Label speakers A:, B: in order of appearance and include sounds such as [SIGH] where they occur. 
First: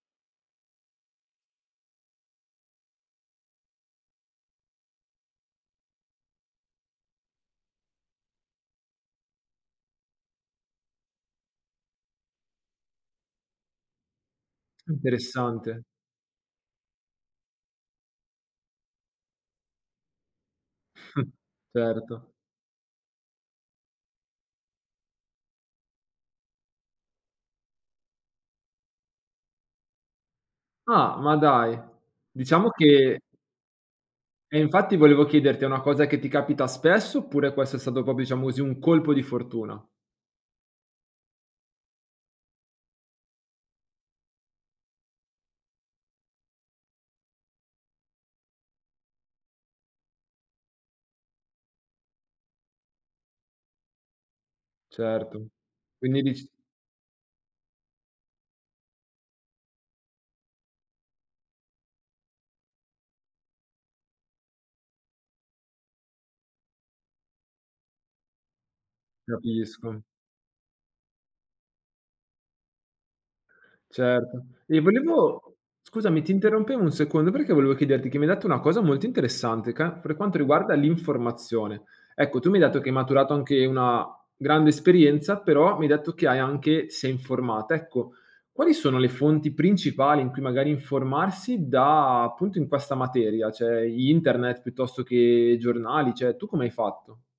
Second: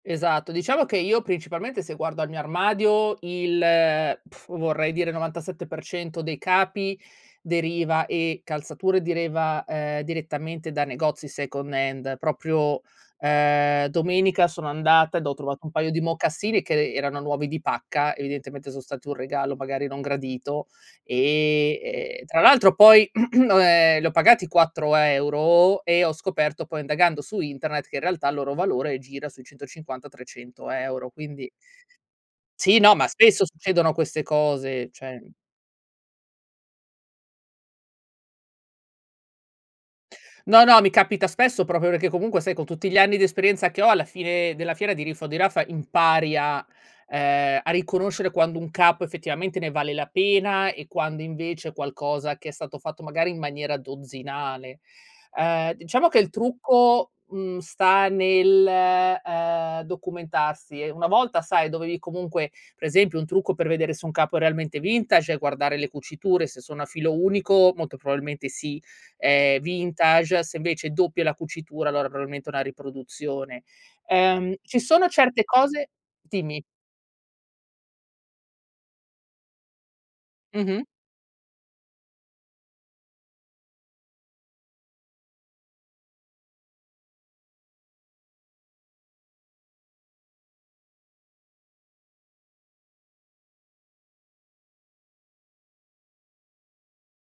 A: Esatto. Diciamo che io principalmente se guardo al mio armadio il, [LIP TRILL] vorrei dire 97% dei capi deriva e calzature deriva, ehm, direttamente da negozi second hand. Proprio, uhm domenica sono andata ed ho trovato un
B: Interessante.
A: paio di mocassini che e erano nuovi di pacca, evidentemente sono stati un regalo magari non gradito
B: [CHUCKLES]
A: e ehm,
B: Certo.
A: tra l'altro poi [CLEARS THROAT] o ehm, li ho pagati 4 € e ho scoperto poi, indagando su internet, che in realtà il loro valore gira sui 150-300 €
B: Ah, ma
A: quindi
B: dai, diciamo
A: Sì, no, ma
B: che
A: spesso succedono queste
B: Eh,
A: cose,
B: infatti
A: cioè
B: volevo chiederti, è una cosa che ti capita spesso oppure questo è stato proprio diciamo così un colpo di fortuna?
A: No, no, mi capita spesso proprio perché comunque sai con tutti gli anni di esperienza che ho, alla fine della fiera, di riffa o di raffa, impari a ehm, a riconoscere quando un capo effettivamente ne vale la pena e quando invece è qualcosa che è stato fatto magari in maniera dozzinale.
B: Certo.
A: Uhm, diciamo che
B: Quindi
A: il
B: dic
A: trucco, mhmm, sta nel, uhm, documentarsi e una volta, sai, dovevi comunque per esempio un trucco per vedere se un capo è realmente vintage è guardare le cuciture, se sono a filo unico, molto probabilmente sì, è
B: Capisco.
A: vintage, se invece doppia è la cucitura allora probabilmente è una riproduzione.
B: Certo.
A: Uhm, ci
B: E
A: sono certe
B: volevo
A: cose
B: scusami, ti
A: dimmi.
B: interrompevo 1 secondo perché volevo chiederti che mi hai detto una cosa molto interessante ca per quanto riguarda
A: Mh-mh.
B: l'informazione. Ecco, tu mi hai detto che hai maturato anche una grande esperienza, però mi hai detto che hai anche ti sei informata. Ecco, quali sono le fonti principali in cui magari informarsi da appunto in questa materia? Cioè, internet piuttosto che i giornali? Cioè, tu come hai fatto?